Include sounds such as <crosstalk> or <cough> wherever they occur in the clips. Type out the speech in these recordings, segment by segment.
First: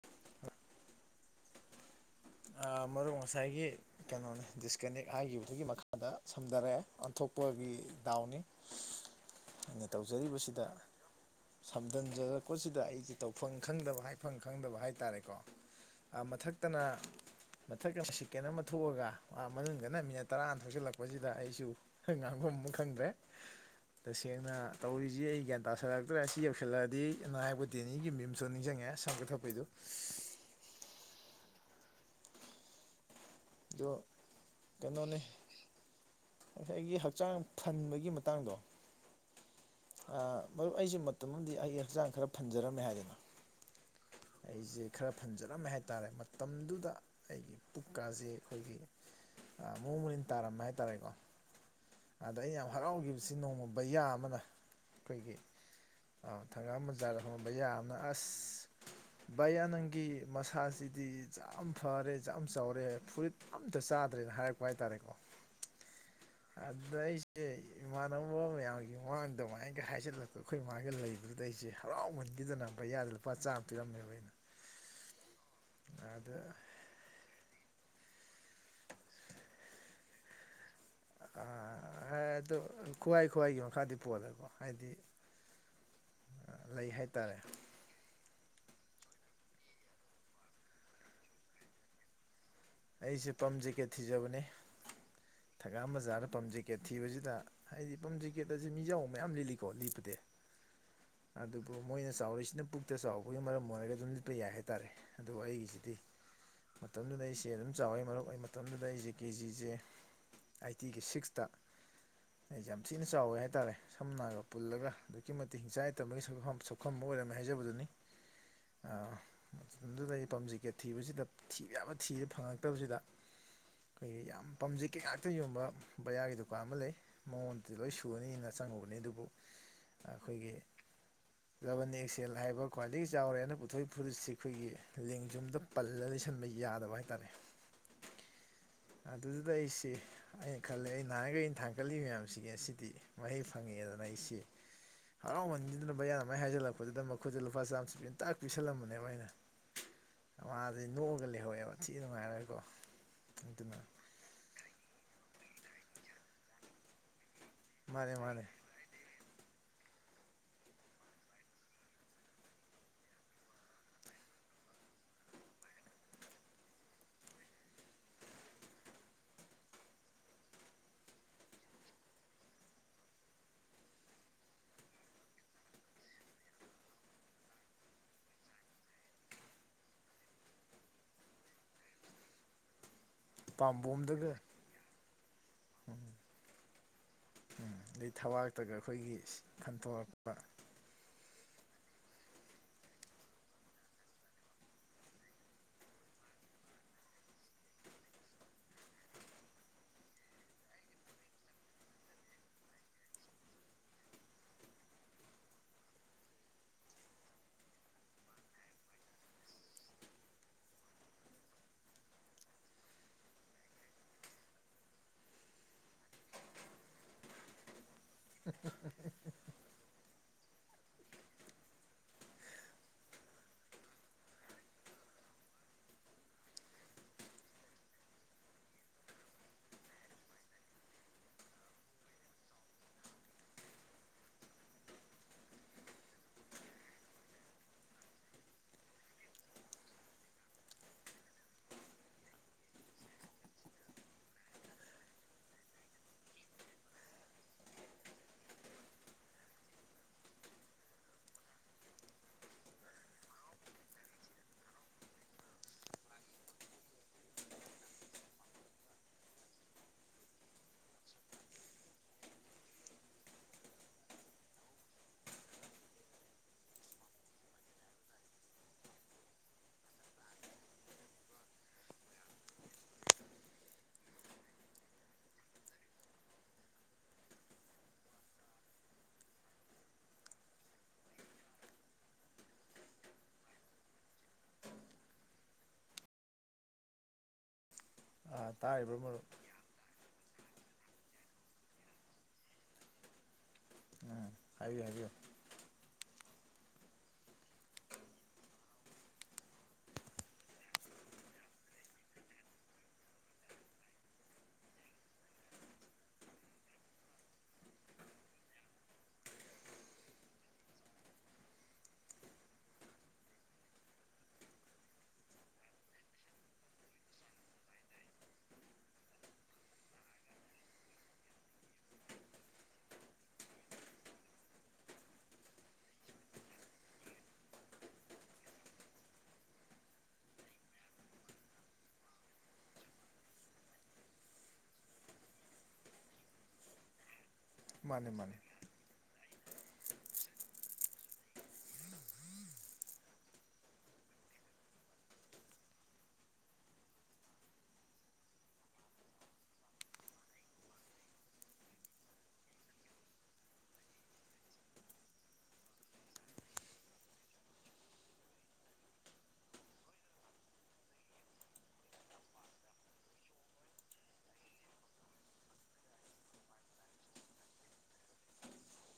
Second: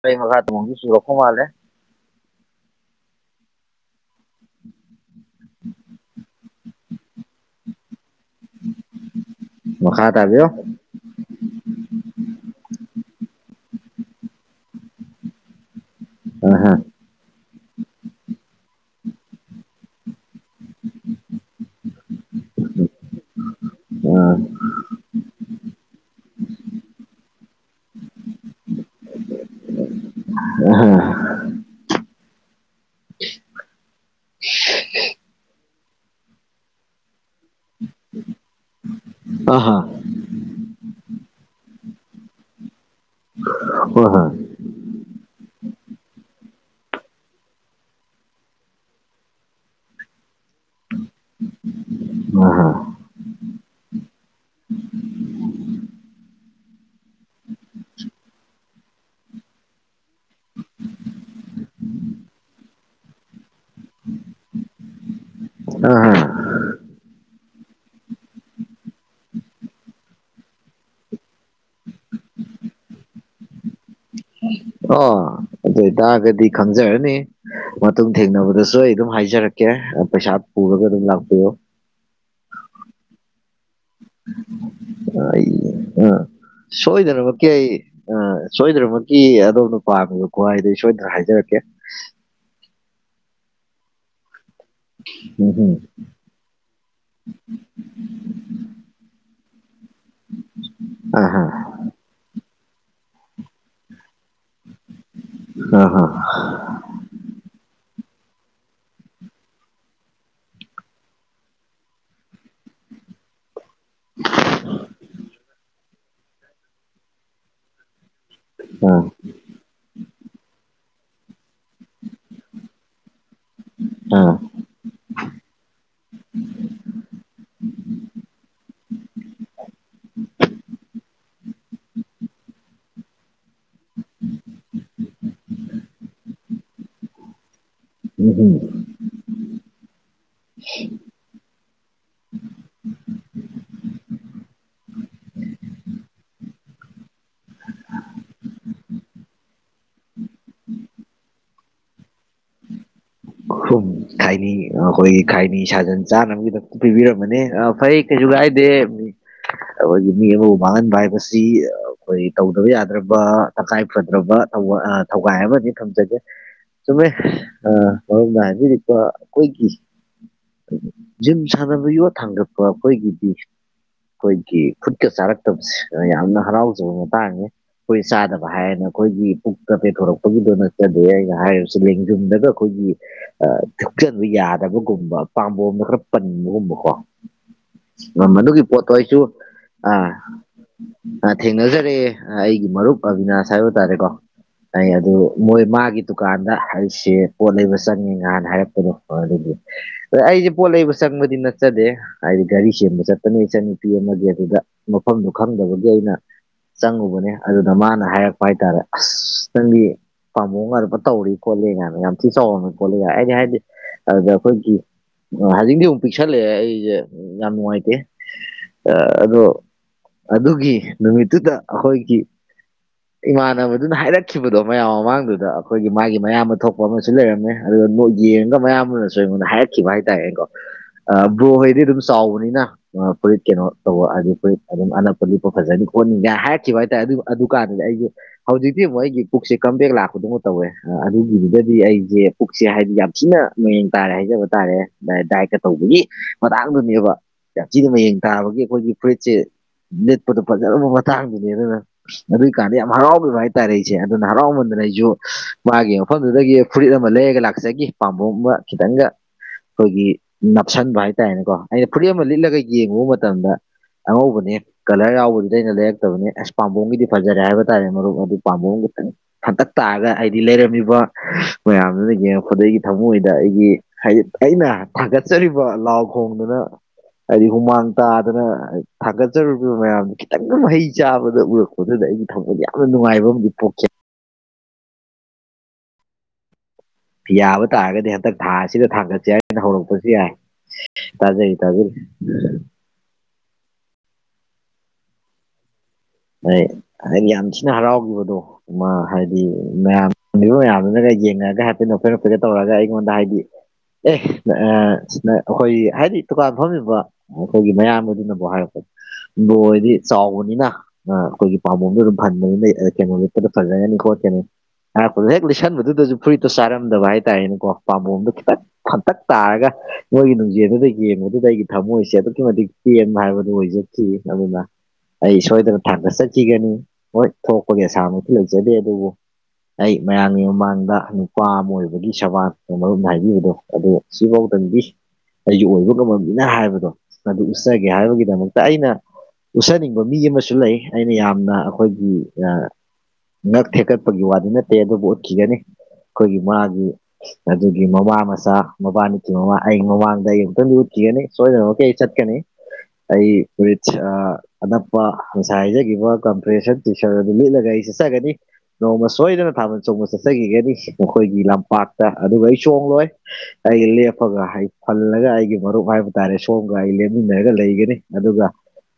ꯀ ꯃꯈꯥꯃꯍꯣꯡꯒ ꯁꯤꯛꯨꯝ ꯃꯥꯂꯦ ꯃꯔꯨꯞ ꯉꯁꯥꯏꯒꯤ ꯀꯩꯅꯣꯅꯤ ꯗꯤꯁꯀꯅꯦꯛ ꯍꯥꯏꯈꯤꯕꯒꯤ ꯃꯈꯥꯗ ꯁꯝꯊꯔꯛꯑꯦ ꯑꯣꯟꯊꯣꯛꯄꯒꯤ ꯗꯥꯎꯅꯤ ꯑꯩꯅ ꯃꯈꯥ ꯇꯥꯕꯤꯌꯨ ꯇꯧꯖꯔꯤꯕꯁꯤꯗ ꯁꯝꯊꯟꯖꯔꯛꯄꯁꯤꯗ ꯑꯩꯁꯦ ꯇꯧꯐꯝ ꯈꯪꯗꯕ ꯍꯥꯏꯐꯝ ꯈꯪꯗꯕ ꯍꯥꯏꯇꯥꯔꯦꯀꯣ ꯑꯍ ꯃꯊꯛꯇꯅ ꯃꯊꯛꯀꯤ ꯁꯦꯀꯦꯟ ꯑꯃ ꯊꯣꯛꯑꯒ ꯃꯅꯨꯡꯗꯅ ꯃꯤꯅꯠ ꯇꯔꯥ ꯊꯣꯛꯆꯜꯂꯛꯄꯁꯤꯗ ꯑꯩꯁꯨ ꯉꯥꯡꯉꯣ ꯑꯃ ꯈꯪꯗ꯭ꯔꯦ ꯇꯁꯦꯡꯅ ꯇꯧꯔꯤꯁꯤ ꯑꯩ ꯒ꯭ꯌꯥꯟ ꯇꯥꯂꯛꯇ꯭ꯔꯦ ꯑꯁꯤ ꯌꯧꯁꯤꯜꯂꯛꯑꯗꯤ ꯅ ꯍꯥꯏꯄꯨ ꯗꯦꯅꯤꯒꯤ ꯃꯤꯝꯁꯨ ꯅꯤꯡꯁꯤꯡꯉꯦ ꯁꯪꯒꯠ ꯊꯛꯄꯩꯗꯨ ꯍ ꯌ ꯀꯩꯅꯣꯅꯦ ꯉꯁꯥꯏꯒꯤ ꯍꯛꯆꯥꯡ ꯐꯟꯕꯒꯤ ꯃꯇꯥꯡꯗꯣ ꯑꯍ ꯃꯔꯨꯞ ꯑꯩꯁꯦ ꯃꯇꯝꯗꯤ ꯑꯩ ꯍꯛꯆꯥꯡ ꯈꯔ ꯐꯟꯖꯔꯝꯃꯦ ꯍꯥꯏꯗꯅ ꯍꯣꯏ ꯍꯣꯏ ꯑꯩꯁꯦ ꯈꯔ ꯐꯟꯖꯔꯝꯃꯦ ꯍꯥꯏꯇꯥꯔꯦ ꯃꯇꯝꯗꯨꯗ ꯑꯩꯒꯤ ꯄꯨꯛꯀꯥꯁꯦ ꯑꯩꯈꯣꯏꯒꯤ ꯃꯑꯣꯡ ꯃꯔꯤꯟ ꯇꯥꯔꯝꯕ ꯍꯥꯏꯇꯥꯔꯦꯀꯣ ꯑꯗ ꯑꯩꯅ ꯌꯥꯝ ꯑꯍ ꯍꯔꯥꯎꯈꯤꯕꯁꯤ ꯅꯣꯡꯃ ꯕꯌꯥ ꯑꯃꯅ ꯑꯩꯈꯣꯏꯒꯤ ꯑ ꯊꯪꯒꯥ ꯃꯨꯖꯥꯗ ꯍꯣꯡꯝꯕ ꯌꯥꯅ ꯑꯁ ꯚꯌꯥ ꯅꯪꯒꯤ ꯃꯁꯥꯁꯤꯗꯤ ꯌꯥꯝ ꯐꯔꯦ ꯌꯥꯝ ꯆꯥꯎꯔꯦ ꯐꯨꯔꯤꯠ ꯑꯝꯇ ꯆꯥꯗ꯭ꯔꯦꯅ ꯍꯥꯏꯔꯛꯄ ꯍꯥꯏꯇꯥꯔꯦꯀꯣ ꯑꯍ ꯑꯗꯨꯗ ꯑꯩꯁꯦ ꯏꯃꯥꯟꯅꯕ ꯃꯌꯥꯝꯒꯤ ꯃꯃꯥꯡꯗꯃꯥꯏꯅꯒ ꯍꯥꯏꯖꯜꯂꯛꯄ ꯑꯩꯈꯣꯏ ꯏꯃꯥꯡꯒ ꯂꯩꯕ ꯑꯗꯨꯗ ꯑꯩꯁꯦ ꯍꯔꯥꯎꯍꯟꯕꯤꯗꯅ ꯄꯌꯥꯗ ꯂꯨꯄꯥ ꯆꯥꯝꯃ ꯄꯤꯔꯝꯃꯦꯕ ꯑꯩꯅ ꯑꯣ ꯑꯗꯨꯏꯇꯥꯒꯗꯤ ꯑꯗ ꯈꯪꯖꯔꯅꯤ ꯃꯇꯨꯡ ꯊꯦꯡꯅꯕꯗꯁꯨ ꯑꯩ ꯑꯗꯨꯝ ꯍꯥꯏꯖꯔꯛꯀꯦ ꯄꯩꯁꯥ ꯄꯨꯔꯒ ꯑꯗꯨꯝ ꯑ ꯂꯥꯛꯄꯤꯌꯨ ꯑꯗ ꯈ꯭ꯋꯥꯏ ꯈ꯭ꯋꯥꯏꯒꯤ ꯃꯈꯥꯗꯤ ꯄꯣꯜꯂꯦꯀꯣ ꯍꯥꯏꯗꯤ ꯑꯩ ꯑ ꯂꯩ ꯁꯣꯏꯗꯅꯕ ꯍꯥꯏꯇꯥꯔꯦ ꯀꯦ ꯑꯩ ꯑ ꯁꯣꯏꯗꯅꯃꯛꯀꯤ ꯑꯗꯣꯝꯅ ꯄꯥꯝꯃꯤꯕ ꯈ꯭ꯋꯥꯏꯗꯩ ꯁꯣꯏꯗꯅ ꯍꯥꯏꯖꯔꯛꯀꯦ ꯑꯩꯁꯦ ꯄꯝ ꯖꯦꯀꯦꯠ ꯊꯤꯖꯕꯅꯦ ꯎꯝꯍꯨꯝ ꯊꯪꯒꯥꯝ ꯕꯖꯥꯔꯗ ꯄꯝ ꯖꯦꯀꯦꯠ ꯊꯤꯕꯁꯤꯗ ꯍꯥꯏꯗꯤ ꯄꯝ ꯖꯦꯀꯦꯠ ꯑꯁꯤ ꯃꯤꯖꯎꯕ ꯃꯌꯥꯝ ꯂꯤꯠꯂꯤꯀꯣ ꯂꯤꯞꯄꯗ ꯑꯍ ꯑꯗꯨꯕꯨ ꯃꯣꯏꯅ ꯆꯥꯎꯔꯤꯁꯤꯅ ꯄꯨꯛꯇ ꯆꯥꯎꯕꯒꯤ ꯃꯔꯝ ꯑꯣꯏꯔꯒ ꯑꯗꯨꯝ ꯂꯤꯠꯄ ꯌꯥꯏ ꯍꯥꯏꯇꯥꯔꯦ ꯑꯗꯨ ꯑꯩꯒꯤꯁꯤꯗꯤ ꯑꯍ ꯃꯇꯝꯗꯨꯗ ꯑꯩ ꯆꯦ ꯑꯗꯨꯝ ꯆꯥꯎꯋꯦ ꯃꯔꯨ ꯑꯣꯏ ꯃꯇꯝꯗꯨꯗ ꯑꯩꯁꯦ ꯀꯦꯖꯤꯁꯦ ꯑꯥꯏꯠꯇꯤꯒꯤ ꯁꯤꯛꯁꯇ ꯑꯩꯁ ꯌꯥꯝ ꯊꯤꯅ ꯆꯥꯎꯋꯦ ꯍꯥꯏꯇꯥꯔꯦ ꯁꯝꯅ ꯍꯥꯏꯔꯒ ꯄꯨꯜꯂꯒ ꯑꯗꯨꯛꯀꯤ ꯃꯇꯤꯛ ꯍꯤꯡꯆꯥꯏꯇꯝꯕꯒꯤ ꯁꯛꯐꯝꯕ ꯑꯣꯏꯔꯝꯃꯦ ꯍꯥꯏꯖꯕꯗꯨꯅꯤ ꯑ ꯃꯇꯝꯗꯨꯗ ꯑꯩ ꯄꯥꯝꯖꯒꯦ ꯊꯤꯕꯁꯤꯗ ꯊꯤꯕ ꯌꯥ ꯐꯪꯉꯛꯇꯕꯁꯤꯗ ꯑ ꯑꯩꯈꯣꯏꯒꯤ ꯌꯥꯝ ꯄꯥꯝꯖꯩꯀꯩ ꯉꯥꯛꯇ ꯌꯣꯟꯕ ꯕꯌꯥꯔꯒꯤ ꯗꯨꯀꯥꯟ ꯑꯃ ꯂꯩ ꯃꯉꯣꯟꯗꯗꯤ ꯂꯣꯏ ꯁꯨꯨꯔꯅꯤꯅ ꯆꯪꯉꯨꯕꯅꯤ ꯑꯗꯨꯕꯨ ꯑꯩꯈꯣꯏꯒꯤ ꯔꯕꯟ ꯑꯦꯛꯁꯦꯜ ꯍꯥꯏꯕ ꯈ꯭ꯋꯥꯏꯗꯒꯤ ꯆꯥꯎꯔꯦꯅ ꯄꯨꯊꯣꯛꯏ ꯐꯨꯔꯤꯠꯁꯤ ꯑꯩꯈꯣꯏꯒꯤ ꯂꯦꯡꯖꯨꯝꯗ ꯄꯜꯂ ꯂꯩꯁꯟꯕ ꯌꯥꯗꯕ ꯍꯥꯏꯇꯥꯔꯦ ꯎꯝ ꯍꯨꯝ ꯑꯗꯨꯗꯨꯗ ꯑꯩꯁꯤꯦ ꯑꯩꯅ ꯈꯜꯂꯦ ꯑꯩꯅ ꯅꯍꯥꯟꯈꯩ ꯑꯩꯅ ꯊꯥꯡꯒꯠꯂꯤꯕ ꯃꯌꯥꯝꯁꯤꯒꯤ ꯑꯁꯤꯗꯤ ꯃꯍꯩ ꯐꯪꯉꯦꯗꯅ ꯑꯩꯁꯤꯦ ꯍꯔꯥꯎꯍꯟꯅꯤꯗꯨꯅ ꯃꯌꯥꯅ ꯃꯥꯏ ꯍꯥꯏꯖꯜꯂꯛꯄꯗꯨꯗ ꯃꯈꯣꯏꯗ ꯂꯨꯄꯥ ꯆꯥꯝꯃ ꯆ ꯄꯦꯟꯇꯥꯛ ꯄꯤꯤꯁꯜꯂꯝꯕꯅꯦꯕ ꯑꯩꯅ ꯃꯁ ꯅꯣꯛꯑꯒ ꯂꯩꯍꯧꯑꯦꯕ ꯊꯤ ꯅꯨꯡꯉꯥꯏꯔꯣꯏꯀꯣ ꯑꯗꯨꯅ ꯑꯍꯨꯝ ꯈꯥꯏꯅꯤ ꯑꯩꯈꯣꯏꯒꯤ ꯈꯥꯏꯅꯤ ꯁꯥꯖꯟ ꯆꯥꯅꯕꯒꯤꯗ ꯄꯤꯕꯤꯔꯝꯃꯅꯦ ꯐꯩ ꯃꯥꯅꯦ ꯀꯩꯁꯨ ꯃꯥꯅꯦ ꯀꯥꯏꯗꯦ <inaudible> ꯑꯩꯈꯣꯏꯒꯤ ꯃꯤ ꯑꯃꯕꯨ ꯃꯥꯡꯍꯟꯕ ꯍꯥꯏꯕꯁꯤ ꯑꯩꯈꯣꯏ ꯇꯧꯗꯕ ꯌꯥꯗ꯭ꯔꯕ ꯇꯉꯥꯏ ꯐꯗ꯭ꯔꯕ ꯊꯧꯒꯥꯏ ꯑꯃꯗꯤ ꯊꯝꯖꯒꯦ ꯆꯨꯝꯃꯦ ꯑꯩꯈꯣꯏꯒꯤ ꯖꯤꯝ ꯁꯥꯟꯅꯕ ꯌꯣꯠ ꯊꯥꯡꯒꯠꯄ ꯑꯩꯈꯣꯏꯒꯤꯗꯤ ꯑꯩꯈꯣꯏꯒꯤ ꯈꯨꯨꯠꯀ ꯆꯥꯔꯛꯇꯕꯁꯤ ꯌꯥꯝꯅ ꯍꯔꯥꯎꯖꯕ ꯃꯇꯥꯡꯅꯤ ꯑꯩꯈꯣꯏ ꯆꯥꯗꯕ ꯍꯥꯏꯔꯅ ꯑꯩꯈꯣꯏꯒꯤ ꯄꯨꯛꯇ ꯄꯩꯊꯣꯔꯛꯄꯒꯤꯗꯣ ꯅꯠꯆꯗꯦ ꯑꯩꯅ ꯍꯥꯏꯔꯤꯕꯁꯤ ꯂꯦꯡꯖꯨꯝꯗꯒ ꯑꯩꯈꯣꯏꯒꯤ ꯊꯨꯞꯆꯕ ꯄꯥꯝꯕꯣꯝꯗꯒ ꯌꯥꯗꯕꯒꯨꯝꯕ ꯄꯥꯝꯕꯣꯝꯗ ꯈꯔ ꯄꯟꯕꯒꯨꯝꯕꯀꯣ ꯎꯝ ꯑꯗꯩ ꯃꯅꯨꯡꯗꯨꯒꯤ ꯊꯕꯥꯛꯇꯒ ꯄꯣꯠꯇꯣ ꯑꯩꯈꯣꯏꯒꯤ ꯑꯩꯁꯨ ꯑꯥ ꯐꯟꯊꯣꯔꯛꯄ ꯊꯦꯡꯅꯖꯔꯦ ꯑꯩꯒꯤ ꯃꯔꯨꯞ ꯑꯕꯤꯅꯥꯁ ꯍꯥꯏꯕ ꯇꯥꯔꯦꯀꯣ ꯑꯩ ꯑꯗꯨ ꯃꯣꯏ ꯃꯥꯒꯤ ꯗꯨꯀꯥꯟꯗ ꯍꯥꯏꯁꯦ ꯄꯣꯠ ꯂꯩꯕ ꯆꯪꯉꯦ ꯉꯥꯅ ꯍꯥꯏꯔꯛꯄ ꯑꯗꯨꯗꯤ ꯑ ꯑꯩꯁꯦ ꯄꯣꯠ ꯂꯩꯕ ꯆꯪꯕꯗꯤ ꯅꯠꯆꯗꯦ ꯍꯥꯏꯗꯤ ꯒꯥꯔꯤ ꯁꯦꯝꯕ ꯆꯠꯄꯅꯦ ꯏꯆꯟꯅꯨꯄꯤ ꯑꯃꯒꯤ ꯑꯗꯨꯗ ꯃꯐꯝꯗꯨ ꯈꯪꯗꯕꯒꯤ ꯑꯩꯅ ꯆꯪꯉꯨꯕꯅꯦ ꯑꯗꯨꯅ ꯃꯥꯅ ꯍꯥꯏꯔꯛꯄ ꯍꯥꯏꯇꯥꯔꯦ ꯑꯁꯇꯪꯒꯤ ꯄꯥꯃꯣ ꯉꯔꯨꯞ ꯇꯧꯔꯤ ꯈꯣꯠꯂꯦ ꯀꯥꯏꯅ ꯌꯥꯝ ꯊꯤ ꯆꯥꯎꯔꯝꯃꯦ ꯈꯣꯠꯂꯦꯒ ꯑꯩꯗꯤ ꯍꯥꯏꯗꯤ ꯑꯗꯨꯗ ꯑꯩꯈꯣꯏꯒꯤ ꯍꯧꯖꯤꯛꯗꯤ ꯑꯃꯨꯛ ꯄꯤꯛꯁꯜꯂꯛꯑꯦ ꯑꯩꯁꯦ ꯌꯥꯝ ꯅꯨꯡꯉꯥꯏꯇꯦ ꯑꯗꯣ ꯑꯗꯨꯒꯤ ꯅꯨꯃꯤꯠꯇꯨꯗ ꯑꯩꯈꯣꯏꯒꯤ ꯏꯃꯥꯟꯅꯕꯗꯨꯅ ꯍꯥꯏꯔꯛꯈꯤꯕꯗꯣ ꯃꯌꯥꯝ ꯃꯃꯥꯡꯗꯨꯗ ꯑꯩꯈꯣꯏꯒꯤ ꯃꯥꯒꯤ ꯃꯌꯥꯝꯕ ꯊꯣꯛꯄ ꯑꯃꯁꯨ ꯂꯩꯔꯝꯃꯦ ꯑꯗꯨꯒ ꯌꯦꯡꯉꯒ ꯃꯌꯥꯝꯅꯁꯨ ꯑꯩꯉꯣꯟꯗ ꯍꯥꯏꯔꯛꯈꯤꯕ ꯍꯥꯏꯇꯥꯔꯦ ꯑꯩꯀꯣ ꯕ꯭ꯔꯣꯍꯣꯏꯗꯤ ꯑꯗꯨꯝ ꯆꯥꯎꯕꯅꯤꯅ ꯐꯨꯔꯤꯠ ꯀꯩꯅꯣ ꯇꯧꯕ ꯑꯗꯨ ꯐꯨꯔꯤꯠ ꯑꯗꯨꯝ ꯑꯅꯛꯄ ꯂꯤꯞꯄ ꯐꯖꯅꯤ ꯈꯣꯠꯅꯤꯡꯉꯥꯏ ꯍꯥꯏꯔꯛꯈꯤꯕ ꯍꯥꯏꯇꯥꯔꯦ ꯑꯗꯨ ꯑꯗꯨ ꯀꯥꯟꯗꯗꯤ ꯑꯩꯒꯤ ꯍꯧꯖꯤꯛꯇꯤ ꯑꯃꯨꯛ ꯑꯩꯒꯤ ꯄꯨꯛꯁꯦ ꯀꯝꯕꯦꯛ ꯂꯥꯛꯄꯗꯧ ꯇꯧꯋꯦ ꯑꯗꯨꯒꯤꯗꯨꯗꯗꯤ ꯑꯩꯁꯦ ꯄꯨꯛꯁꯦ ꯍꯥꯏꯗꯤ ꯌꯥꯝ ꯊꯤꯅ ꯃꯌꯦꯡ ꯇꯥꯔꯦ ꯍꯥꯏꯖꯕ ꯇꯥꯔꯦ ꯗꯥꯏꯀ ꯇꯧꯕꯒꯤ ꯃꯇꯥꯡꯗꯨꯅꯦꯕ ꯌꯥꯝꯊꯤꯅ ꯃꯌꯦꯡ ꯇꯥꯕꯒꯤ ꯑꯩꯈꯣꯏꯒꯤ ꯐ꯭ꯔꯤꯠꯁꯦ ꯂꯤꯠꯄꯗꯣ ꯐꯖꯔꯕ ꯃꯇꯥꯡꯗꯨꯅꯦ ꯑꯗꯨꯅ ꯑꯗꯨꯏꯀꯥꯟꯗꯤ ꯌꯥꯝ ꯍꯔꯥꯎꯕꯤꯕ ꯍꯥꯏꯇꯥꯔꯦ ꯑꯩꯁꯦ ꯑꯗꯨꯅ ꯍꯔꯥꯎꯃꯟꯗꯅ ꯑꯩꯁꯨ ꯃꯥꯒꯤ ꯃꯐꯝꯗꯨꯗꯒꯤ ꯐꯨꯔꯤꯠ ꯑꯃ ꯂꯩꯔꯒ ꯂꯥꯛꯆꯈꯤ ꯄꯥꯝꯕꯨꯡ ꯑꯃ ꯈꯤꯇꯪꯒ ꯑꯩꯈꯣꯏꯒꯤ ꯅꯞꯁꯤꯟꯕ ꯍꯥꯏꯇꯥꯔꯦꯅꯦꯀꯣ ꯑꯩꯅ ꯐꯨꯔꯤꯠ ꯑꯃ ꯂꯤꯠꯂꯒ ꯌꯦꯡꯉꯨꯕ ꯃꯇꯝꯗ ꯑꯉꯧꯕꯅꯦ ꯀꯂꯔ ꯌꯥꯎꯕꯗꯨꯗ ꯑꯩꯅ ꯂꯩꯔꯛꯇꯕꯅꯦ ꯑꯁ ꯄꯥꯝꯕꯣꯒꯤꯗꯤ ꯐꯖꯔꯦ ꯍꯥꯏꯕ ꯇꯥꯔꯦ ꯃꯔꯨꯞ ꯑꯗꯨ ꯄꯥꯝꯕꯣꯝꯒꯤ ꯐꯅ ꯍꯟꯇꯛ ꯇꯥꯔꯒ ꯍꯥꯏꯗꯤ ꯂꯩꯔꯝꯃꯤꯕ ꯃꯌꯥꯝꯗꯨꯅ ꯌꯦꯡꯉꯛꯄꯗꯒꯤ ꯊꯃꯣꯏꯗ ꯑꯩꯒꯤ ꯍꯥꯏꯗꯤ ꯑꯩꯅ ꯊꯥꯒꯠꯆꯔꯤꯕ ꯂꯥꯎ ꯈꯣꯡꯗꯨꯅ ꯍꯥꯏꯗꯤ ꯍꯨꯃꯥꯡ ꯇꯥꯗꯅ ꯊꯥꯒꯠꯆꯔꯨꯔꯤꯕ ꯃꯌꯥꯝꯗꯨ ꯈꯤꯇꯪꯒ ꯃꯍꯩ ꯆꯥꯕꯗ ꯎꯔꯛꯄ ꯑꯗꯨꯗ ꯑꯩꯒꯤ ꯊꯝꯃꯣꯏꯗ ꯌꯥꯝꯅ ꯅꯨꯡꯉꯥꯏꯕ ꯑꯃꯗꯤ ꯄꯣꯛꯈꯤ ꯌꯥꯕ ꯇꯥꯔꯒꯗꯤ ꯍꯟꯗꯛ ꯊꯥ ꯑꯥ ꯑꯁꯤꯗ ꯇꯥꯔꯤꯕ꯭ꯔꯥ ꯃꯔꯨꯞ ꯊꯥꯡꯒꯠꯆ ꯑꯩꯅ ꯍꯧꯔꯛꯄꯁꯨ ꯌꯥꯏ ꯇꯥꯖꯩ ꯇꯥꯖꯔꯤ ꯎꯝ ꯍꯥꯏꯕꯤꯌꯨ ꯍꯥꯏꯕꯤꯌꯨ ꯍꯥꯏꯗꯤ ꯌꯥꯝ ꯊꯤꯅ ꯍꯔꯥꯎꯈꯤꯕꯗꯣ ꯍꯥꯏꯗꯤ ꯃꯌꯥꯝꯕ ꯃꯌꯥꯝꯗꯨꯅꯒ ꯌꯦꯡꯉꯒ ꯍꯥꯏꯐꯦꯠ ꯅꯣꯐꯦ ꯅꯣꯐꯩꯒ ꯇꯧꯔꯒ ꯑꯩꯉꯣꯟꯗ ꯍꯥꯏꯗꯤ ꯑꯦ ꯑꯩꯈꯣꯏ ꯍꯥꯏꯗꯤ ꯗꯨꯀꯥꯟ ꯐꯝꯃꯤꯕ ꯑꯩꯈꯣꯏꯒꯤ ꯃꯌꯥꯝꯕꯗꯨꯅꯕꯨ ꯍꯥꯏꯔꯛꯄ ꯕ꯭ꯔꯣ ꯍꯣꯏꯗꯤ ꯆꯥꯎꯕꯅꯤꯅ ꯑꯩꯈꯣꯏꯒꯤ ꯄꯥꯝꯕꯣꯝꯗꯣ ꯑꯗꯨꯝ ꯍꯟꯕꯅꯤꯅ ꯀꯩꯅꯣ ꯂꯤꯞꯄꯗ ꯐꯖꯒꯅꯤ ꯈꯣꯠ ꯀꯩꯅꯣ ꯍꯥꯏꯔꯛꯄꯗ ꯍꯦꯛ ꯂꯩꯁꯟꯕꯗꯨꯗꯁꯨ ꯐꯨꯔꯤꯠꯇꯣ ꯆꯥꯔꯝꯗꯕ ꯍꯥꯏꯇꯥꯔꯦꯅꯦꯀꯣ ꯄꯥꯝꯕꯣꯝꯗꯣ ꯈꯤꯇꯪ ꯐꯟꯇꯛ ꯇꯥꯔꯒ ꯅꯣꯏꯒꯤ ꯅꯨꯡꯖꯦꯜꯗꯨꯗ ꯌꯦꯡꯕꯨꯗꯨꯗ ꯑꯩꯒꯤ ꯊꯝꯃꯣꯏꯁꯦ ꯑꯗꯨꯛꯀꯤ ꯃꯇꯤꯛ ꯄꯦꯝ ꯍꯥꯏꯕꯗꯨ ꯑꯣꯏꯖꯈꯤ ꯑꯗꯨꯅ ꯑꯩ ꯁꯣꯏꯗꯅ ꯍꯥꯟꯗ ꯆꯠꯈꯤꯒꯅꯤ ꯍꯣꯏ ꯊꯣꯛꯄꯒꯤ ꯑꯁꯥꯃꯁꯨꯤ ꯂꯩꯖꯗꯦ ꯑꯗꯨꯕꯨ ꯑꯩ ꯃꯌꯥꯝꯒꯤ ꯃꯃꯥꯡꯗ ꯅꯨꯄꯥ ꯑꯃ ꯑꯣꯏꯕꯒꯤ ꯁꯦꯕꯥ ꯃꯔꯣꯝ ꯍꯥꯏꯕꯤꯕꯗꯣ ꯑꯗꯣ ꯁꯤꯐꯥꯎꯗꯪꯗꯤ ꯑꯩꯁꯨ ꯑꯣꯏꯕ ꯉꯝꯃꯅꯤꯅ ꯍꯥꯏꯕꯗꯣ ꯑꯗꯨ ꯎꯠꯆꯒꯦ ꯃꯥꯅꯦ ꯃꯥꯅꯦ ꯍꯥꯏꯕꯒꯤꯗꯃꯛꯇ ꯑꯩꯅ ꯎꯠꯆꯅꯤꯡꯕ ꯃꯤ ꯑꯃꯁꯨ ꯂꯩ ꯑꯩꯅ ꯌꯥꯝꯅ ꯑꯩꯈꯣꯏꯒꯤ ꯉꯛ ꯊꯦꯛꯀꯠꯄꯒꯤ ꯋꯥꯗꯤ ꯅꯠꯇꯦ ꯑꯗꯨꯕꯨ ꯎꯠꯈꯤꯒꯅꯤ ꯑꯩꯈꯣꯏꯒꯤ ꯃꯥꯒꯤ ꯑꯗꯨꯒꯤ ꯃꯃꯥ ꯃꯆꯥ ꯃꯄꯥ ꯅꯨꯨꯄꯤ ꯃꯃꯥ ꯑꯩ ꯃꯃꯥꯡꯗ ꯑꯩ ꯑꯃꯨꯛꯇꯪꯗꯤ ꯎꯠꯈꯤꯒꯅꯤ ꯁꯣꯏꯗꯅ ꯑꯣꯀꯦ ꯑꯩ ꯆꯠꯀꯅꯤ ꯑꯩ ꯑꯅꯄ ꯍꯥꯏꯖꯒꯤꯈꯤꯕ ꯀꯝꯄꯤꯇꯟ ꯇꯤꯆꯔ ꯑꯗꯨ ꯂꯤꯠꯂꯒ ꯑꯩ ꯆꯠꯆꯒꯅꯤ ꯅꯣꯡꯃ ꯁꯣꯏꯗꯅ ꯊꯥꯕꯜ ꯆꯣꯡꯕ ꯆꯠꯆꯈꯤꯒꯅꯤ ꯑꯩꯈꯣꯏꯒꯤ ꯂꯝꯄꯥꯛꯇ ꯑꯗꯨꯒ ꯑꯩ ꯆꯣꯡꯂꯣꯏ ꯑꯩꯒꯤ ꯂꯦꯞꯄꯒ ꯑꯩ ꯐꯜꯂꯒ ꯑꯩꯒꯤ ꯃꯔꯨꯞ ꯍꯥꯏꯕ ꯇꯥꯔꯦ ꯁꯣꯝꯒ ꯑꯩ ꯂꯦꯞꯃꯤꯟꯅꯔꯒ ꯂꯩꯒꯅꯤ ꯑꯗꯨꯒ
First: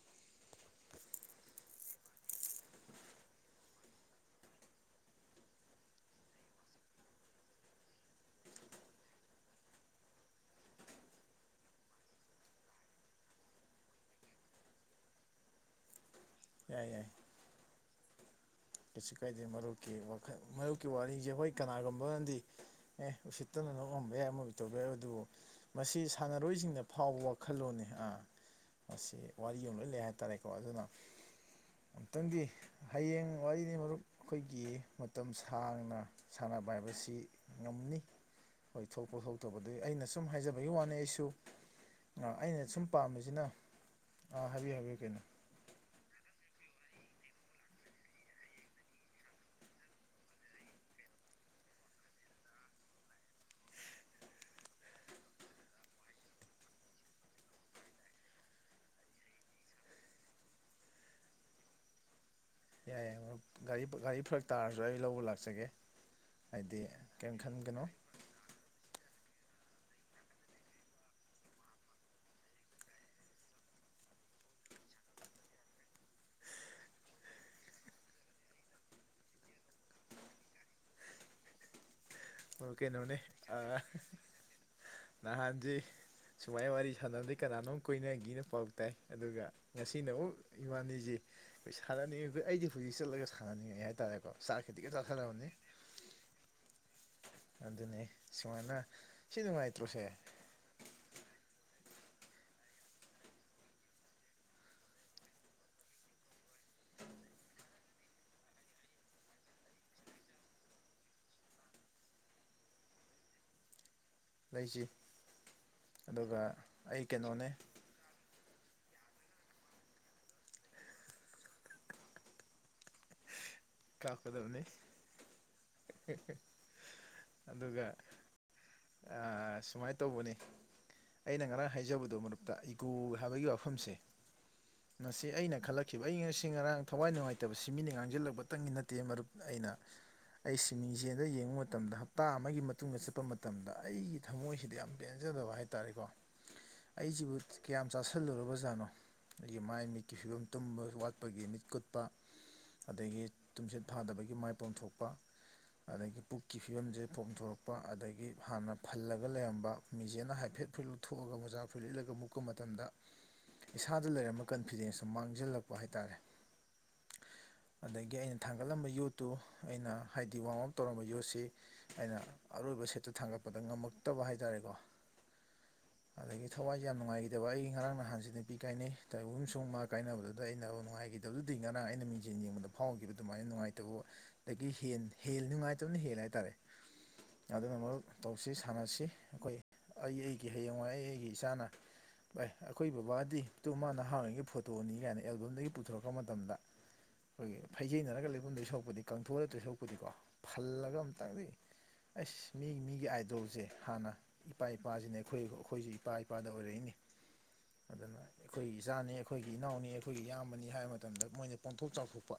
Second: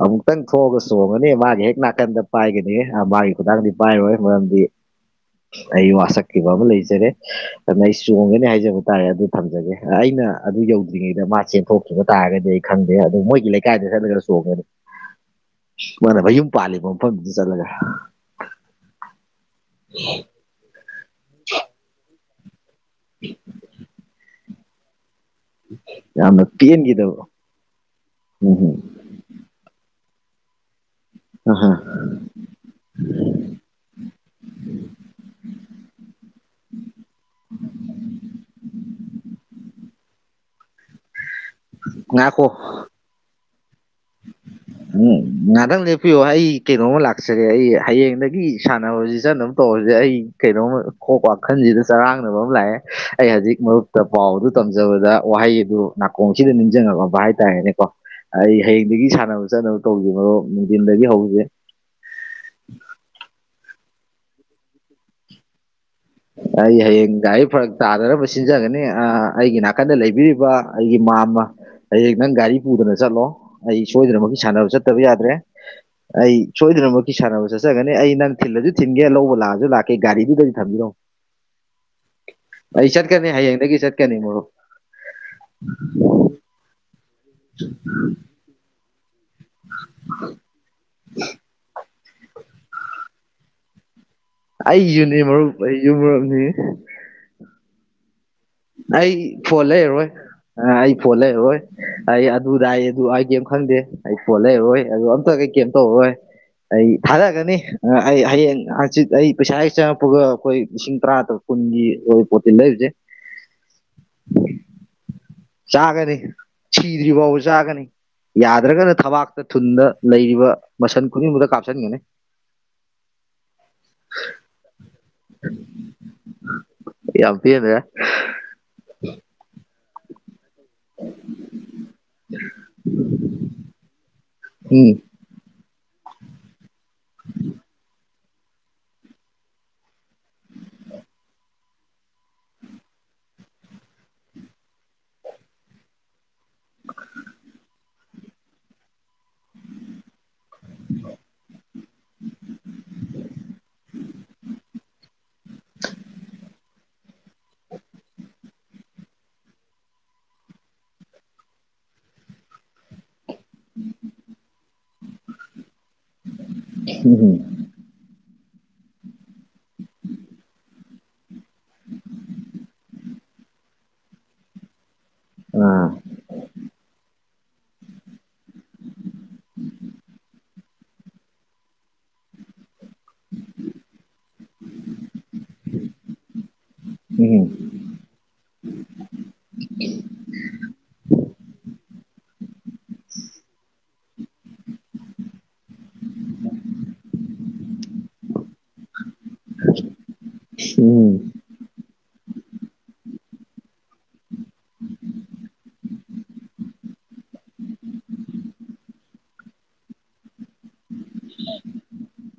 ꯑꯃꯨꯛꯇꯪ ꯐꯣꯒꯁꯨ <unintelligible> ꯃꯥꯒꯤ ꯍꯦꯛ ꯅꯥꯀꯟꯗ ꯄꯥꯏꯒꯅꯤ ꯃꯥꯒꯤ ꯈꯨꯗꯥꯡꯗꯤ ꯄꯥꯏꯔꯣꯏ ꯃꯔꯝꯗꯤ <inaudible> ꯑꯩ ꯋꯥꯁꯛꯈꯤꯕ ꯑꯃ ꯂꯩꯖꯔꯦ ꯑꯗꯨꯅ ꯑꯩ ꯆꯣꯡꯒꯅꯤ ꯍꯥꯏꯖꯕ ꯇꯥꯔꯦ ꯑꯗꯨ ꯊꯝꯖꯒꯦ ꯑꯩꯅ ꯑꯗꯨ ꯌꯧꯗ꯭ꯔꯤꯉꯩꯗ ꯃꯥ ꯆꯦꯟꯊꯣꯛꯈꯤꯕ ꯇꯥꯔꯒꯗꯤ ꯑꯩ ꯈꯪꯗꯦ ꯑꯗꯨ ꯃꯣꯏꯒꯤ ꯂꯩꯀꯥꯏꯗ ꯆꯠꯂꯒ ꯆꯣꯡꯉꯅꯤ ꯃꯥꯅ ꯃꯌꯨꯝ ꯄꯥꯜꯂꯤꯕ ꯌꯥꯏ ꯌꯥꯏ ꯃꯐꯝꯗꯨꯗ ꯆꯠꯂꯒ ꯀꯩꯁꯨ ꯀꯥꯏꯗꯦ ꯃꯔꯨꯞꯀꯤ ꯋꯥꯈꯜ ꯃꯔꯨꯞꯀꯤ ꯋꯥꯔꯤꯁꯦ ꯍꯣꯏ ꯀꯅꯥꯒꯨꯝꯕꯅꯗꯤ ꯑꯦ ꯎꯁꯤꯠꯇꯅ ꯅꯣꯡꯑꯝꯕ ꯌꯥꯏ ꯑꯃ ꯇꯧꯕ ꯌꯥꯏ ꯑꯗꯨꯕꯨ ꯃꯁꯤ ꯌꯥꯝꯅ ꯁꯥꯟꯅꯔꯣꯏꯁꯤꯡꯅ ꯐꯥꯎꯕ ꯄꯦꯟꯈꯤꯗꯕ ꯋꯥꯈꯜꯂꯣꯟꯅꯤ ꯑꯥ ꯎꯝ ꯍꯨꯝ ꯃꯁꯤ ꯋꯥꯔꯤ ꯑꯃ ꯂꯣꯏ ꯂꯩ ꯍꯥꯏꯇꯥꯔꯦꯀꯣ ꯑꯗꯨꯅ ꯑ ꯍ ꯑꯝꯇꯪꯗꯤ ꯍꯌꯦꯡ ꯋꯥꯔꯤꯅꯤ ꯃꯔꯨꯞ ꯑꯩꯈꯣꯏꯒꯤ ꯃꯇꯝ ꯁꯥꯡꯅ ꯁꯥꯟꯅꯕ ꯍꯥꯏꯕꯁꯤ ꯉꯝꯅꯤ ꯍꯣꯏ ꯊꯣꯛꯄ ꯊꯣꯛꯇꯄꯗ ꯑꯩꯅ ꯁꯨꯝ ꯍꯥꯏꯖꯕꯒꯤ ꯋꯥꯅꯤ ꯑꯩꯁꯨ ꯑ ꯉꯥꯏꯈꯣ ꯑꯩꯅ ꯁꯨꯝ ꯄꯥꯝꯃꯤꯁꯤꯅ ꯑ ꯍꯥꯏꯕꯤꯌꯨ ꯍꯥꯏꯕꯤꯌꯨ ꯀꯩꯅꯣ ꯉꯍꯥꯛꯇꯪ ꯂꯦꯞꯄꯤꯌꯣ ꯑꯩ ꯀꯩꯅꯣꯃ ꯂꯥꯛꯆꯒꯦ ꯑꯩ ꯍꯌꯦꯡꯗꯒꯤ ꯁꯥꯟꯅꯕ ꯁꯤ ꯆꯠꯅꯕ ꯇꯧꯔꯁꯦ ꯑꯩ ꯀꯩꯅꯣꯝꯃ ꯋꯥꯈꯜꯁꯤꯗ ꯆꯔꯥꯡꯅꯕ ꯑꯃ ꯂꯥꯛꯑꯦ ꯑꯩ ꯍꯧꯖꯤꯛ ꯃꯔꯨꯞꯇ ꯄꯥꯎꯗꯨ ꯇꯝꯖꯕꯗ ꯋꯥꯍꯩ ꯑꯗꯨ ꯅꯥꯀꯣꯡꯁꯤꯗ ꯅꯤꯡꯁꯤꯡꯉꯕ ꯍꯥꯏꯇꯥꯔꯦꯅꯦꯀꯣ ꯑꯩ ꯍꯌꯦꯡꯗꯒꯤ ꯁꯥꯟꯅꯕ ꯆꯠꯅꯕ ꯇꯧꯁꯦ ꯃꯔꯨꯞ ꯅꯨꯡꯊꯤꯟꯗꯒꯤ ꯍꯧꯁꯦ ꯌꯥꯏ ꯌꯥꯏ ꯃꯔꯨꯞ ꯒꯥꯔꯤ ꯒꯥꯔꯤ ꯐꯔꯛ ꯇꯥꯔꯁꯨ ꯑꯩ ꯂꯧꯕ ꯂꯥꯛꯆꯒꯦ ꯑꯩ ꯍꯥꯏꯗꯤ ꯍꯌꯦꯡ ꯀꯔꯤꯝ ꯒꯥꯔꯤ ꯐꯔꯛ ꯈꯟꯒꯅꯣ ꯇꯥꯗꯅꯕ ꯁꯤꯟꯖꯒꯅꯤ ꯑꯩꯒꯤ ꯅꯥꯀꯟꯗ ꯂꯩꯕꯤꯔꯤꯕ ꯑꯩꯒꯤ ꯃꯥꯝꯃ ꯑꯩ ꯅꯪ ꯒꯥꯔꯤ ꯄꯨꯗꯅ ꯆꯠꯂꯣ ꯑꯩ ꯁꯣꯏꯗꯅꯃꯛꯀꯤ ꯁꯥꯟꯅꯕ ꯆꯠꯇꯕ ꯌꯥꯗ꯭ꯔꯦ ꯑꯩ ꯁꯣꯏꯗꯅꯃꯛꯀꯤ ꯁꯥꯟꯅꯕ ꯆꯠꯆꯒꯅꯤ ꯑꯩ ꯅꯪ ꯊꯤꯜꯂꯁꯨ ꯊꯤꯟꯟꯒꯦ ꯂꯧꯕ ꯂꯥꯛꯑꯁꯨ ꯂꯥꯛꯀꯦ ꯒꯥꯔꯤꯗꯨꯗꯗꯤ ꯊꯝꯕꯤꯔꯝꯃꯣ ꯑꯣ ꯑꯩ ꯀꯩꯅꯣꯅꯦ ꯆꯠꯀꯅꯤ ꯑ ꯍꯌꯦꯡꯗꯒꯤ ꯆꯠꯀꯅꯤ ꯃꯔꯨꯞ ꯅꯍꯥꯟꯁꯦ ꯁꯨꯃꯥꯏꯅ ꯋꯥꯔꯤ ꯁꯥꯟꯅꯕꯗꯩ ꯀꯅꯥꯅꯣꯝ ꯀꯣꯏꯅꯒꯦꯅ ꯄꯥꯎ ꯇꯥꯏ ꯑꯗꯨ ꯑꯗꯨꯒ ꯉꯁꯤꯅ ꯑꯃꯨꯛ ꯏꯕꯥꯅꯤꯁꯤ ꯑꯩꯈꯣꯏ ꯁꯥꯟꯅꯅꯤꯡꯉꯤ ꯑꯩꯈꯣꯏ ꯑꯩꯗꯤ ꯍꯧꯖꯤꯛ ꯆꯠꯂꯒ ꯁꯥꯟꯅꯅꯤꯡꯉꯦ ꯍꯥꯏꯇꯥꯔꯦ ꯑꯩꯁꯨꯅꯦ ꯃꯔꯨꯞ ꯑꯩꯁꯨ ꯃꯔꯨꯞꯅꯤ ꯑꯗꯨꯅꯤ ꯁꯨꯃꯥꯏꯅ ꯁꯤ ꯅꯨꯡꯉꯥꯏꯇ꯭ꯔꯣꯁꯦ ꯂꯩꯔꯔꯣꯏ ꯑ ꯑꯩ ꯐꯣꯟ <unintelligible> ꯑꯩ ꯑꯗꯨꯗ ꯑꯩ ꯑꯗꯨ ꯑꯩ ꯀꯩꯝ ꯈꯪꯗꯦ ꯑꯩ ꯐꯣꯟ ꯂꯩꯔꯔꯣꯏ ꯑꯗꯨ ꯑꯝꯇ ꯀꯩ ꯀꯦꯝ ꯇꯧꯔꯔꯣꯏ ꯑꯩ ꯊꯥꯗꯒꯅꯤ ꯑꯩ ꯍꯌꯦꯡ ꯍꯪꯆꯤꯠ ꯑꯩ ꯄꯩꯁꯥ ꯍꯦꯛ ꯆꯪꯉꯛꯄꯒ ꯑꯩꯈꯣꯏ ꯂꯤꯁꯤꯡ ꯇꯔꯥ ꯇꯔꯨꯛ ꯀꯨꯟꯒꯤ ꯑꯣꯏꯕ ꯄꯣꯠꯇꯤ ꯂꯩꯔꯨꯁꯦ ꯂꯩꯁꯤ ꯆꯥꯒꯅꯤ ꯑꯗꯨꯒ ꯑꯩ ꯁꯤꯗ꯭ꯔꯤꯐꯥꯎꯕ ꯀꯩꯅꯣꯅꯦ ꯆꯥꯒꯅꯤ ꯌꯥꯗ꯭ꯔꯒꯅ ꯊꯕꯥꯛꯇ ꯊꯨꯟꯗ ꯂꯩꯔꯤꯕ ꯃꯁꯟ ꯈꯨꯗꯤꯡꯃꯛꯇ ꯀꯥꯞꯁꯤꯟꯒꯅꯤ ꯀꯥꯞꯀꯗꯕꯅꯤ ꯌꯥꯝ ꯄꯦꯟꯗ꯭ꯔꯦ ꯑꯗꯨꯒ ꯑ ꯁꯨꯃꯥꯏꯅ ꯇꯧꯕꯅꯦ ꯑꯩꯅ ꯉꯔꯥꯡ ꯍꯥꯏꯖꯕꯗꯨ ꯃꯔꯨꯞꯇ ꯏꯒꯨ ꯍꯥꯏꯕꯒꯤ ꯋꯥꯐꯝꯁꯦ ꯎꯝ ꯉ ꯑꯩꯅ ꯈꯜꯂꯛꯈꯤꯕ ꯑꯩ ꯉꯁꯤ ꯉꯔꯥꯡ ꯊꯋꯥꯏ ꯅꯨꯡꯉꯥꯏꯇꯕꯁꯤ ꯃꯤꯅ ꯉꯥꯡꯁꯤꯜꯂꯛꯄꯇꯪꯒꯤ ꯅꯠꯇꯦ ꯃꯔꯨꯞ ꯑꯩꯅ ꯑꯩ ꯁ꯭ꯤꯃꯤꯡꯖꯦꯜꯗ ꯌꯦꯡꯕ ꯃꯇꯝꯗ ꯍꯞꯇꯥ ꯑꯃꯒꯤ ꯃꯇꯨꯡꯗ ꯆꯠꯄ ꯃꯇꯝ ꯃꯇꯝꯗ ꯑꯩꯒꯤ ꯊꯝꯃꯣꯏꯁꯤꯗ ꯌꯥꯝ ꯄꯦꯟꯖꯗꯕ ꯍꯥꯏꯇꯥꯥꯔꯦꯀꯣ ꯑꯩꯁꯤꯕꯨ ꯀꯌꯥꯝ ꯆꯥꯁꯟ ꯁꯜꯂꯨꯔꯕꯖꯥꯠꯅꯣ ꯑꯗꯒꯤ ꯃꯥꯏ ꯃꯤꯠꯀꯤ ꯐꯤꯕꯝ ꯇꯨꯝꯕ ꯋꯥꯠꯄꯒꯤ ꯃꯤꯠ ꯀꯨꯠꯄ ꯑꯗꯒꯤ ꯇꯨꯝꯁꯤꯠ ꯐꯥꯗꯕꯒꯤ ꯃꯥꯏ ꯄꯣꯝꯊꯣꯛꯄ ꯑꯗꯒꯤ ꯄꯨꯛꯀꯤ ꯐꯤꯕꯝꯁꯦ ꯄꯣꯝꯊꯣꯔꯛꯄ ꯑꯗꯒꯤ ꯍꯥꯟꯅ ꯐꯜꯂꯒ ꯂꯩꯔꯝꯕ ꯃꯤꯖꯦꯜꯅ ꯍꯥꯏꯐꯦꯠ ꯐꯨꯔꯤꯠ ꯂꯧꯊꯣꯛꯑꯒ ꯃꯖꯥ ꯐꯨꯔꯤꯠ ꯂꯤꯠꯂꯒ ꯃꯨꯛꯄ ꯃꯇꯝꯗ ꯏꯁꯥꯗ ꯂꯩꯔꯝꯕ ꯀꯟꯐꯤꯗꯦꯟꯁꯇꯣ ꯃꯥꯡꯁꯤꯜꯂꯛꯄ ꯍꯥꯏꯇꯥꯥꯔꯦ <unintelligible> ꯑꯗꯒꯤ ꯑꯩꯅ ꯊꯥꯡꯒꯠꯂꯝꯕ ꯌꯣꯠꯇꯨ ꯑꯩꯅ ꯍꯥꯏꯗꯤ ꯋꯥꯔꯝ ꯑꯞ ꯇꯧꯔꯝꯕ ꯌꯣꯠꯁꯤ ꯑꯩꯅ ꯑꯔꯣꯏꯕ ꯁꯦꯠꯇꯣ ꯊꯥꯡꯒꯠꯄꯗ ꯉꯝꯃꯛꯇꯕ ꯍꯥꯏ ꯇꯥꯔꯦꯀꯣ ꯎꯝ ꯑꯗꯒꯤ ꯊꯋꯥꯏꯁꯦ ꯌꯥꯝ ꯅꯨꯡꯉꯥꯏꯈꯤꯗꯕ ꯑꯩ ꯉꯔꯥꯡ ꯅꯍꯥꯟꯁꯤ ꯅꯨꯄꯤ ꯀꯥꯏꯅꯩ ꯇꯣꯏꯒꯨꯝꯕꯁꯨꯡ ꯃꯥ ꯀꯥꯏꯅꯕꯗꯨꯗ ꯑꯩꯅ ꯑꯗꯨ ꯅꯨꯡꯉꯥꯏꯈꯤ ꯑꯗꯨ ꯑꯗꯨꯗꯤ ꯉꯔꯥꯡ ꯑꯩꯅ ꯃꯤꯡꯁꯟ ꯌꯦꯡꯕꯗ ꯐꯥꯎꯈꯤꯕ ꯑꯗꯨꯃꯥꯏꯅ ꯅꯨꯡꯉꯥꯏꯇꯕ ꯑꯗꯒꯤ ꯍꯦꯟ ꯍꯦꯜ ꯅꯨꯡꯉꯥꯏꯇꯕꯅ ꯍꯦꯜ ꯍꯥꯏꯇꯥꯔꯦ ꯎꯝ ꯗꯨꯅꯃꯨꯛ ꯇꯧꯁꯤ ꯁꯥꯟꯅꯁꯤ ꯑꯩꯈꯣꯏ ꯑꯩ ꯑꯩꯒꯤ ꯍꯌꯦꯡꯋꯥꯏ ꯑꯩ ꯑꯩꯒꯤ ꯏꯆꯥꯅ ꯚꯥꯏ ꯑꯩꯈꯣꯏ ꯕꯕꯥꯗꯤ ꯑꯗꯨ ꯃꯥ ꯅꯍꯥ ꯑꯣꯏꯔꯤꯉꯩ ꯐꯣꯇꯣꯅꯤ ꯀꯥꯏꯅ ꯑꯦꯜꯕꯝꯗꯒꯤ ꯄꯨꯊꯣꯔꯛꯄ ꯃꯇꯝꯗ ꯑꯩꯈꯣꯏꯒꯤ ꯐꯩꯖꯩꯅꯔꯒ ꯂꯩꯕꯨꯡꯗꯣꯏ ꯁꯣꯛꯄꯗꯤ ꯀꯥꯡꯊꯣꯛꯑꯗꯣꯏ ꯁꯣꯛꯄꯗꯤꯀꯣ ꯐꯜꯂꯒ ꯎꯝ ꯑꯝꯇꯪꯗꯤ ꯑꯁ ꯃꯤ ꯃꯤ ꯒꯤ ꯑꯥꯏꯗꯣꯜꯁꯦ ꯍꯥꯟꯅ ꯏꯄꯥ ꯏꯄꯥꯁꯤꯅ ꯑꯩꯈꯣꯏ ꯑꯩꯈꯣꯏꯁꯦ ꯏꯄꯥ ꯏꯄꯥꯗ ꯑꯣꯏꯔꯛꯏꯅꯤ ꯑꯗꯨꯅ ꯑꯩꯈꯣꯏꯒꯤ ꯏꯆꯥꯅꯤ ꯑꯩꯈꯣꯏꯒꯤ ꯏꯅꯥꯎꯅꯤ ꯑꯩꯈꯣꯏꯒꯤ ꯏꯌꯥꯝꯕꯅꯤ ꯍꯥꯏꯕ ꯃꯇꯝꯗ ꯃꯣꯏꯅ ꯄꯣꯝꯊꯣꯛ ꯆꯥꯎꯊꯣꯛꯄ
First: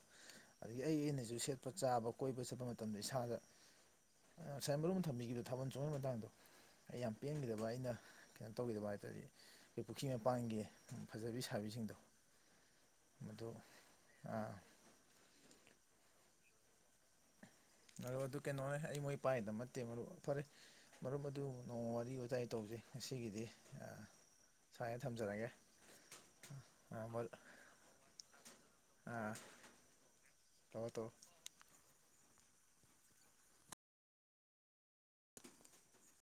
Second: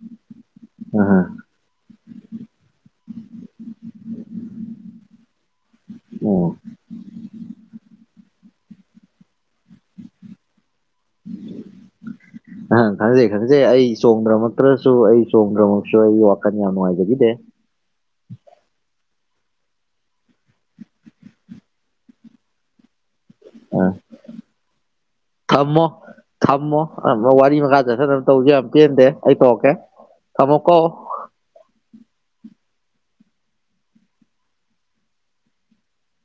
ꯑꯗꯒꯤ ꯑꯩ ꯑꯥ ꯑꯩꯅꯁꯨ ꯁꯦꯠꯄ ꯆꯥꯕ ꯀꯣꯏꯕ ꯆꯠꯄ ꯃꯇꯝꯗ ꯏꯁꯥꯗ ꯁꯦꯝꯕꯜ ꯑꯃ ꯊꯝꯕꯤꯈꯤꯕꯗꯣ ꯊꯥꯕꯜ ꯆꯣꯡꯕꯩ ꯃꯇꯥꯡꯗꯣ ꯑꯣ ꯑꯩ ꯌꯥꯝ ꯄꯦꯟꯈꯤꯗꯕ ꯑꯩꯅ ꯀꯩꯅꯣ ꯇꯧꯈꯤꯗꯕ ꯍꯥꯏ ꯇꯔꯗꯤ ꯄꯨꯈ꯭ꯔꯤ ꯃꯄꯥꯟꯒꯤ ꯐꯖꯕꯤ ꯁꯥꯕꯤꯁꯤꯡꯗꯣ ꯅꯪ ꯈꯪꯖꯩ ꯃꯗꯨ ꯈꯪꯖꯩ ꯑꯩ ꯑꯥ ꯆꯣꯡꯗ꯭ꯔꯃꯛꯇ꯭ꯔꯁꯨ ꯑꯩ ꯆꯣꯡꯗ꯭ꯔꯃꯁꯨ ꯑꯩꯒꯤ ꯋꯥꯈꯜ ꯌꯥꯝ ꯅꯨꯡꯉꯥꯏꯖꯈꯤꯗꯦ ꯃꯔꯨꯞ ꯑꯗꯨ ꯀꯩꯅꯣꯅꯦ ꯑꯩ ꯃꯣꯏ ꯄꯥꯏꯗꯕ ꯅꯠꯇꯦ ꯃꯔꯨ ꯐꯔꯦ ꯃꯔꯨꯞ ꯑꯗꯨ ꯅꯣꯡꯃ ꯋꯥꯔꯤ ꯋꯥꯇꯥꯏ ꯇꯧꯖꯩ ꯉꯁꯤꯒꯤꯗꯤ ꯑꯥ ꯁꯨꯃꯥꯏꯅ ꯊꯝꯖꯔꯒꯦ ꯊꯝꯃꯣ ꯊꯝꯃꯣ ꯑꯥ ꯑꯃ ꯃꯔꯨꯞ ꯋꯥꯔꯤ ꯃꯈꯥ ꯆꯠꯊꯅꯕ ꯇꯧꯁꯦ ꯌꯥꯝ ꯄꯦꯟꯗꯦ ꯑꯥ ꯑꯩ ꯇꯧꯔꯛꯀꯦ <unintelligible> ꯀꯣ ꯇꯧꯔꯣ ꯇꯧꯔꯣ